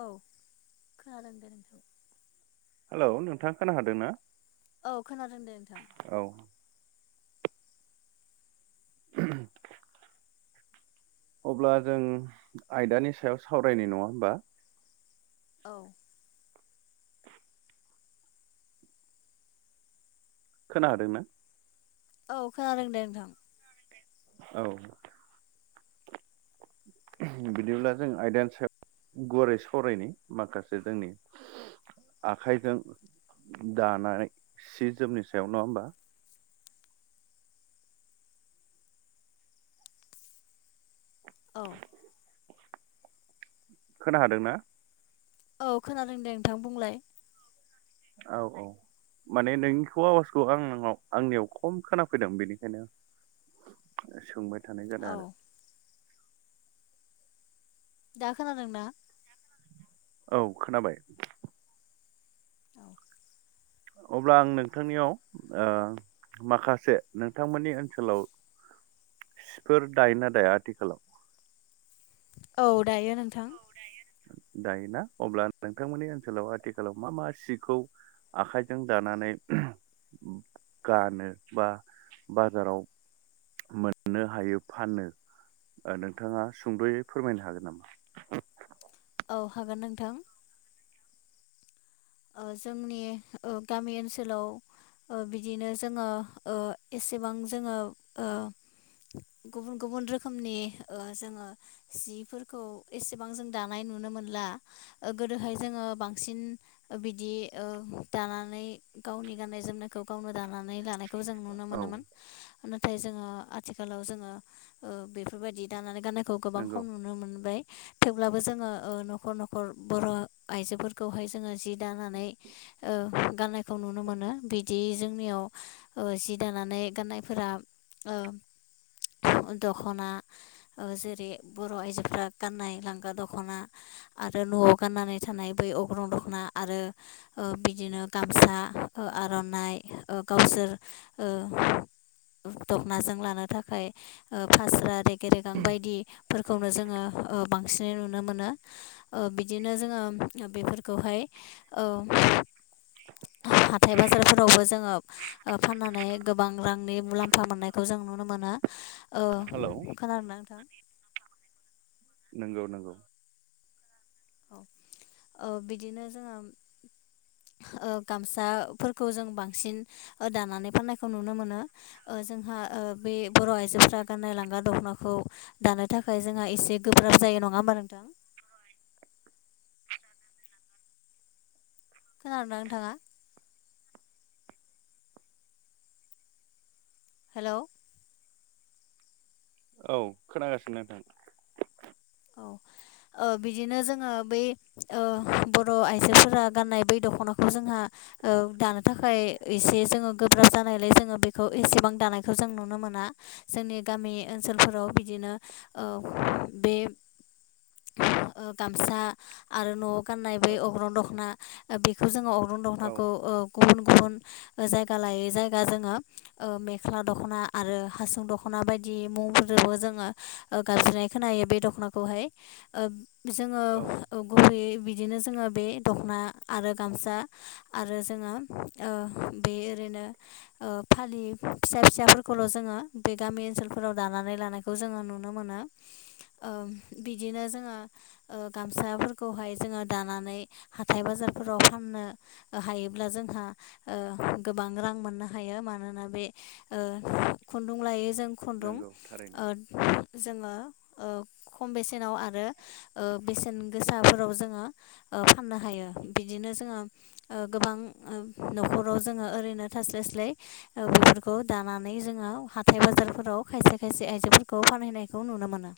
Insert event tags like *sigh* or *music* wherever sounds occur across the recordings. औ खोनादों दे नोंथां। हेलौ नोंथाङा खोना हादोंना। औ खोनादों दे नोंथां औ। *unintelligible* अब्ला जों आयदानि सायाव सावरायनि नङा होमबा। औ। खोना हादोंना। औ खोनादों दे नोंथां। औ। बिदिब्ला जों आयदानि सायाव। गुवारै सावरायनि माखासे जोंनि। आखाइजों दानानै सि जोमनि सायाव नङा होमबा। औ खोना हादोंना। औ खोनादों दे नोंथां बुंलाय। औ औ। माने नोंनिखौ आवाजखौ आं आंनियाव खम खोनाफैदों बेनिखायनो। सोंबाय थानाय जादों औ आरो। दा खोनादोंना। औ खोनाबाय। *unintelligible* अब्ला आं नोंथांनियाव ओ। माखासे नोंथांमोननि ओनसोलाव। सि फोर दायोना दाया आथिखालाव। औ दायो नोंथां। *unintelligible* दायोना अब्ला नोंथांमोननि ओनसोलाव आथिखालाव मा मा सिखौ आखाइजों दानानै। गानो बा बाजाराव। मोननो हायो फानो। नोंथाङा सुंद'यै फोरमायनो हागोन नामा। औ हागोन नोंथां। जोंनि गामि ओनसोलाव। बिदिनो जोङो एसेबां जोङो। गुबुन गुबुन रोखोमनि जोङो जिफोरखौ एसेबां जों दानाय। नुनो मोनला गोदोहाय जोङो बांसिन। बिदि दानानै गावनि गाननाय जोमनायखौ गावनो दानानै लानाय। खौ जों नुनो औ मोनोमोन। नाथाय जोङो आथिखालाव जोङो बेफोरबायदि दानानै गान खौ गोबां नंगौ खम नुनो मोनबाय। थेवब्लाबो जोङो ओ न'खर न'खर बर' आइजोफोरखौहाय जोङो जि दानानै ओ गाननायखौ नुनो मोनो बिदि जोंनियाव जि दानानै गाननायफोरा ओ दख'ना जेरै बर' आइजोफ्रा गाननाय लांगा दख'ना आरो न'आव गाननानै थानाय बै अग्रं दख'ना आरो बिदिनो गामसा आर'नाइ गावसोर ओ ज *inaudible* दख'नाजों लानो थाखाय फास्रा गेरेगां बायदिफोरखौनो जोङो बांसिनै नुनो। नुनो मोनो बिदिनो जोङो बेफोरखौहाय हाथाय बाजारफोरावबो जोङो फाननानै गोबां रांनि मुलाम्फा मोननायखौ जों नुनो मोनो। औ हेलौ खोनादों ना नोंथां? नंगौ नंगौ। औ बिदिनो जोङो ओ गामसाफोरखौ जों बांसिन दानानै फाननायखौ नुनो मोनो ओ जोंहा ओ बे बर' आइजोफ्रा गाननाय लांगा दखनाखौ दानो थाखाय जोंहा एसे गोब्राब जायो नङा होमबा *unintelligible* औ खोनदों ना नोंथाङा? हेलौ औ खोनागासिनो नोंथां। औ ओ बिदिनो जोङो बै ओ बर' आइजोफोरा गाननाय बै दख'नाखौ जोंहा ओ दानो थाखाय एसे जोङो गोब्राब जानायलाय जोङो बेखौ एसेबां दानायखौ जों नुनो मोना। दा जोंनि गामि ओनसोलफोराव बिदिनो ओ बे ओ गामसा आरो न'आव गाननाय ब अग्रन दख'ना ओ बेखौ जोङो अ अग्रं औ दखनाखौ‌ओ गुबुन गुबुन जायगा लायै जायगा जोङो ओ मेख्ला दख'ना आरो हासुं दख'ना दना बायदि मुंफोरबो जोङो गाबज्रिनाय खोनायो बे दख'नाखौ हाय ओ जोङो औ गुबैयै बिदिनो जोङो बे दख'ना आरो गामसा आरो जोङो ओ बे ओरै बिदिनो ओ फालि फिसा फिसाफोरखौल' जोङो बे गामि ओनसोलफोराव दानानै लानायखौ जों जोङो नुनो मोनो ओ बिदिनो जोङो ओ गामसाफोरखौहाय जोङो दानानै हाथाय बाजारफोराव फान नो हायोब्ला जोंहा गोबां ओ रां मोननो ओ हायो मानोना बे खुन्दुं लायो जों खुन्दुं नंगौ थारैनो ओ जोङो ओ खम बेसेनाव आरो ओ बेसेन गोसाफोराव जोङो फाननो हायो बिदिनो जों जोङो गोबां ओ न'खराव जोङो ओरैनो थास्लाय स्लाय बेफोरखौ ओ दानो लानानै जोङो हाथाय बाजारफोराव खायसे खायसे आयजोफोरखौ बानहैनायखौ नुनो मोनो।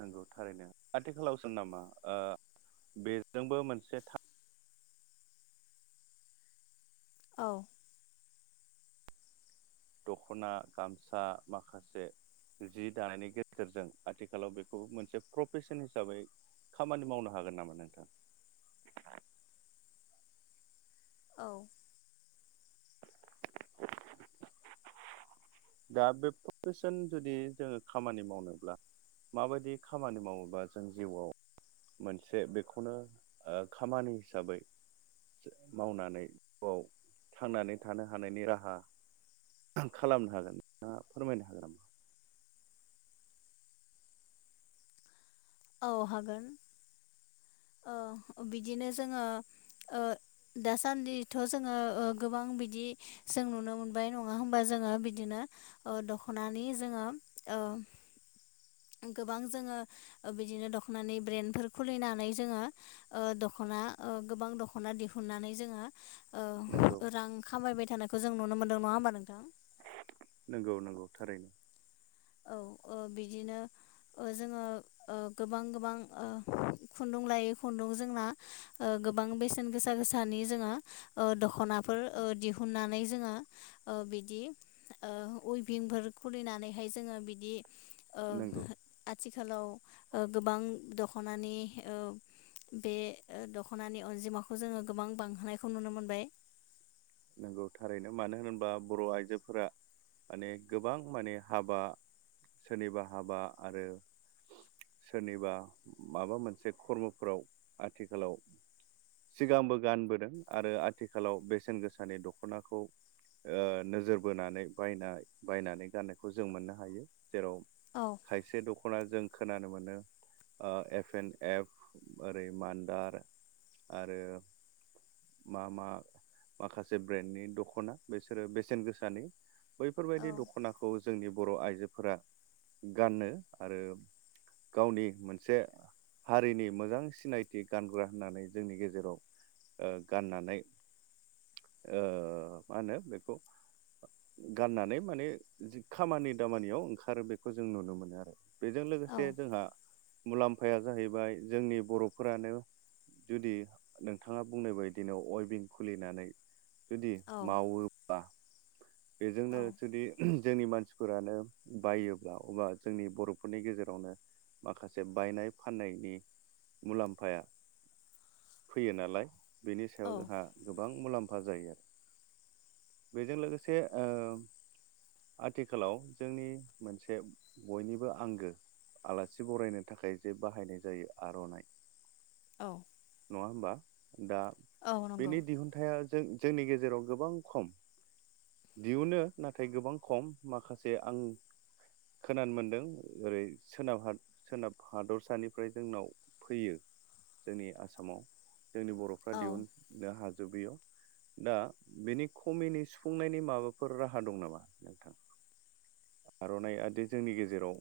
नंगौ थारैनो आथिखालावसो नामा आ बेजोंबो मोनसे औ दख'ना, गामसा माखासे जि दानायनि गेजेरजों आथिखालाव बेखौ मोनसे प्रफेसन हिसाबै खामानि मावनो हागोन नामा नोंथां। औ दा बे प्रेफेसन जुदि जोङो खामानि मावनोब्ला माबायदि खामानि मावोबा जों जिउआव मोनसे बेखौनो खामानि हिसाबै मावनानै जिउआव थांनानै थानो हानायनि राहा खालामनो हागोन नोंथाङा फोरमायनो हागोन नामा औ हागोन ओ बिदिनो जोङो ओ दासान्दिथ' जोङो गोबां बिदि जों नुनो मोनबाय नङा होमबा जों जोङो बिदिनो दख'नानि जोङो ओ गोबां जोङो बिदिनो दख'नानि ब्रेन्डफोर खुलिनानै जोङो ओ दख'ना गोबां दख'ना दिहुननानै जोङो नंगौ ओ रां खामायबाय थानायखौ जों नुनो मोनदों नङा होमबा नोंथां नंगौ नंगौ थारैनो औ ओ बिदिनो जोङो गोबां गोबां खुन्दुं लायै खुन्दुं जोंना गोबां बेसेन गोसा गोसानि जोङो दख'नाफोर दिहुननानै जोङो बिदि उभिंफोर खुलिनानै बेहाय जोङो बिदि नंगौ आथिखालाव गोबां दख'नानि बे दख'नानि अनजिमाखौ जोङो गोबां बांहोनायखौ नुनो मोनबाय नंगौ थारैनो मानो होनोबा बर' आइजोफोरा माने गोबां माने हाबा सोरनिबा हाबा आरो सोरनिबा माबा मोनसे खर्मफोराव आथिखालाव सिगांबो गानबोदों आरो आथिखालाव बेसेन गोसानि दख'नाखौ ओ नोजोर बोनानै बायना बायनानै गाननायखौ जों मोननो हायो जेराव औ खायसे दखान अब्ला जों खोनानो मोनो एफ एन एप ओरै मान्दार आरो मा मा माखासे ब्रेन्डनि दख'ना बेसोरो बेसेन गोसानि औ बैफोरबायदि दख'नाखौ जोंनि बर' आइजोफोरा गानो आरो गावनि मोनसे हारिनि मोजां सिनायथि गानग्रा होननानै जोंनि गेजेराव गाननानै ओ मा होनो बेखौ गाननानै माने जि खामानि दामानियाव ओंखारो बेखौ जों नुनो मोनो आरो बेजों लोगोसे औ लोगोसे जोंहा मुलाम्फाया जाहैबाय जोंनि बर'फोरानो जुदि नोंथाङा बुंनाय बायदिनो अयबिन खुलि नानै जुदि मावोब्ला बेजोंनो औ जुदि जोंनि मानसिफोरानो बायोब्ला अबा जोंनि बर'फोरनि गेजेरावनो माखासे बायनाय फाननायनि मुलाम्फाया फैयो नालाय बेनि सायाव औ जोंहा गोबां मुलाम्फा जायो आरो बेजों लोगोसे ओ आथिखालाव जोंनि मोनसे बयनिबो आंगो आलासि बरायनो थाखाय जे बाहायनाय जायो आर'नाइ औ नङा हबा दा औ नंगौ। बिनि दिहुनथाया जों जोंनि गेजेराव गोबां खम दिहुनो नाथाय गोबां खम माखासे आं खोनानो मोनदों ओरै सोनाब सोनाब हादरसानिफ्राय जोंनाव फैयो जोंनि आसामाव जोंनि बर'फ्रा औ दिहुन हाजोबैयाव दा बिनि खमिनि सुफुंनायनि माबाफोर राहा दं नामा नोंथां आर'नाइआदि जोंनि गेजेराव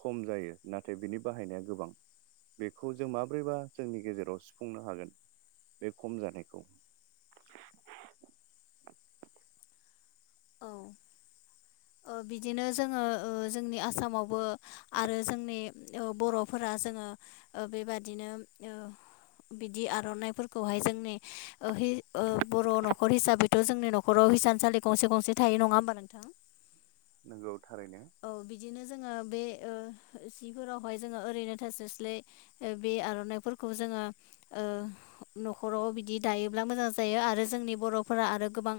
खम जायो नाथाय बिनि बाहायनाया गोबां बेखौ जों माब्रैबा जोंनि गेजेराव सुफुंनो हागोन बे खम जानायखौ औ बिदिनो जोङो जोंनि आसामावबो आरो जोंनि बर'फोरा जोङो ओ बेबादिनो ओ बिदि आर'नाइफोरखौहाय जोंनि ओ बर' न'खर हिसाबैथ' जोंनि न'खराव हिसानसालि गंसे गंसे थायो नङा होमबा नोंथां नोंगौ थारैनो औ बिदिनो जोङो बे ओ सिफोरावहाय जोङो ओरैनो थास्लाय स्लाय बे आर'नाइफोरखौ जोङो ओ न'खराव बिदि दायोब्ला मोजां जायो आरो जोंनि बर बर'फोरा आरो गोबां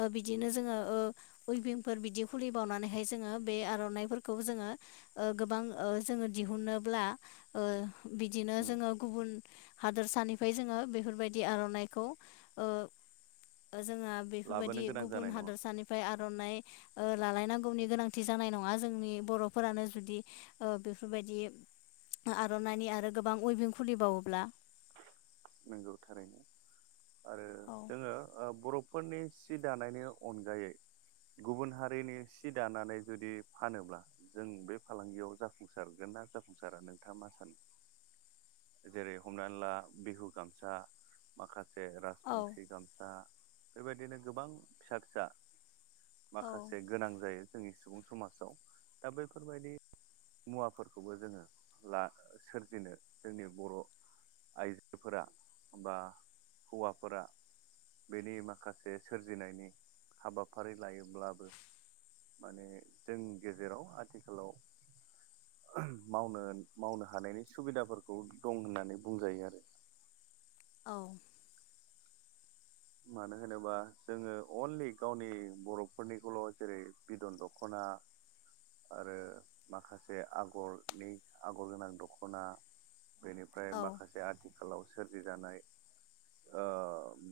ओ बिदिनो जोङो ओ उइभिंफोर बिदि खुलिबावनानैहाय जोङो बे आर'नाइफोरखौ जोङो ओ गोबां ओ जोङो दिहुनोब्ला ओ बिदिनो उम जोङो गुबुन हादोरसानिफ्राय जोङो बेफोरबायदि आर'नाइखौ ओ जोंहा लाबोनो बेफोरबायदि गोनां गुबुन जानाय नङा हादरसानिफ्राय आर'नाइ ओ लालायनांगौनि गोनांथि थि जानाय नङा जोंनि बर'फोरानो जुदि ओ बेफोरबायदि आर'नाइनि आरो गोबां उइभिं खुलिबावोब्ला नोंगौ थारैनो आरो औ जोङो ओ बर' फोरनि सि दानायनि अनगायै गुबुन हारिनि सि दानानै जुदि फानोब्ला जों बे फालांगियाव जाफुंसारगोन जाफुंसारा नोंथाङा मा सानो जेरै हमनानै ला बिहु गामसा माखासे औ राजबंसि गामसा बेबायदिनो गोबां फिसा फिसा औ माखासे गोनां जायो जोंनि सुबुं समाजाव दा बैफोरबायदि मुवाफोरखौबो जोङो ला सोरजिनो जोंनि बर' आइजो आइजोफोरा बा हौवाफोरा बेनि माखासे सोरजिनायनि हाबाफारि लायोब्लाबो माने जों गेजेराव आथिखालाव मावनो मावनो हानायनि सुबिदाफोरखौ दं होननानै बुंजायो आरो औ मानो होनोबा जोङो अनलि गावनि बर'फोरनिखौल' जेरै बिदन दख'ना दा आरो माखासे आगरनि आगर गोनां दख'ना बेनिफ्राय औ माखासे आथिखालाव सोरजिजानाय ओ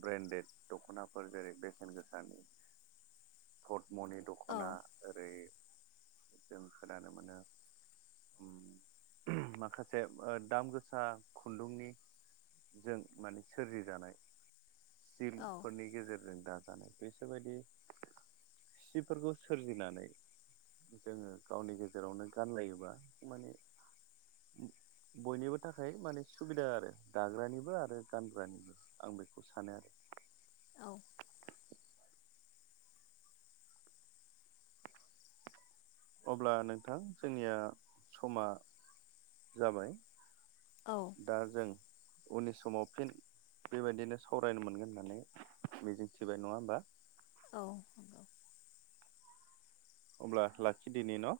ब्रेन्डेड दख'नाफोर जेरै बेसेन गोसानि मनि औ दख'ना ओरै जों खोनानो मोनो माखासे ओ दाम गोसा खुन्दुंनि जों माने सोरजिजानाय सिलफोरनि गेजेरजों दा बिस बदि सिफोरखौ सोरजिनानै जोङो गावनि गेजेरावनो गानलायोबा माने बयनिबो थाखाय माने सुबिदा आरो दाग्रानिबो आरो गानग्रानिबो आं बेखौ सानो आरो औ अब्ला नोंथां जोंनिया समा जाबाय औ दा जों उननि समाव फिन बेबायदिनो सावरायनो मोनगोन होननानै मिजिंथिबाय नङा होमबा औ नंगौ अब्ला लाखिदिनि न'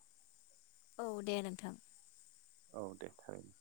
औ दे नोंथां औ दे थारैनो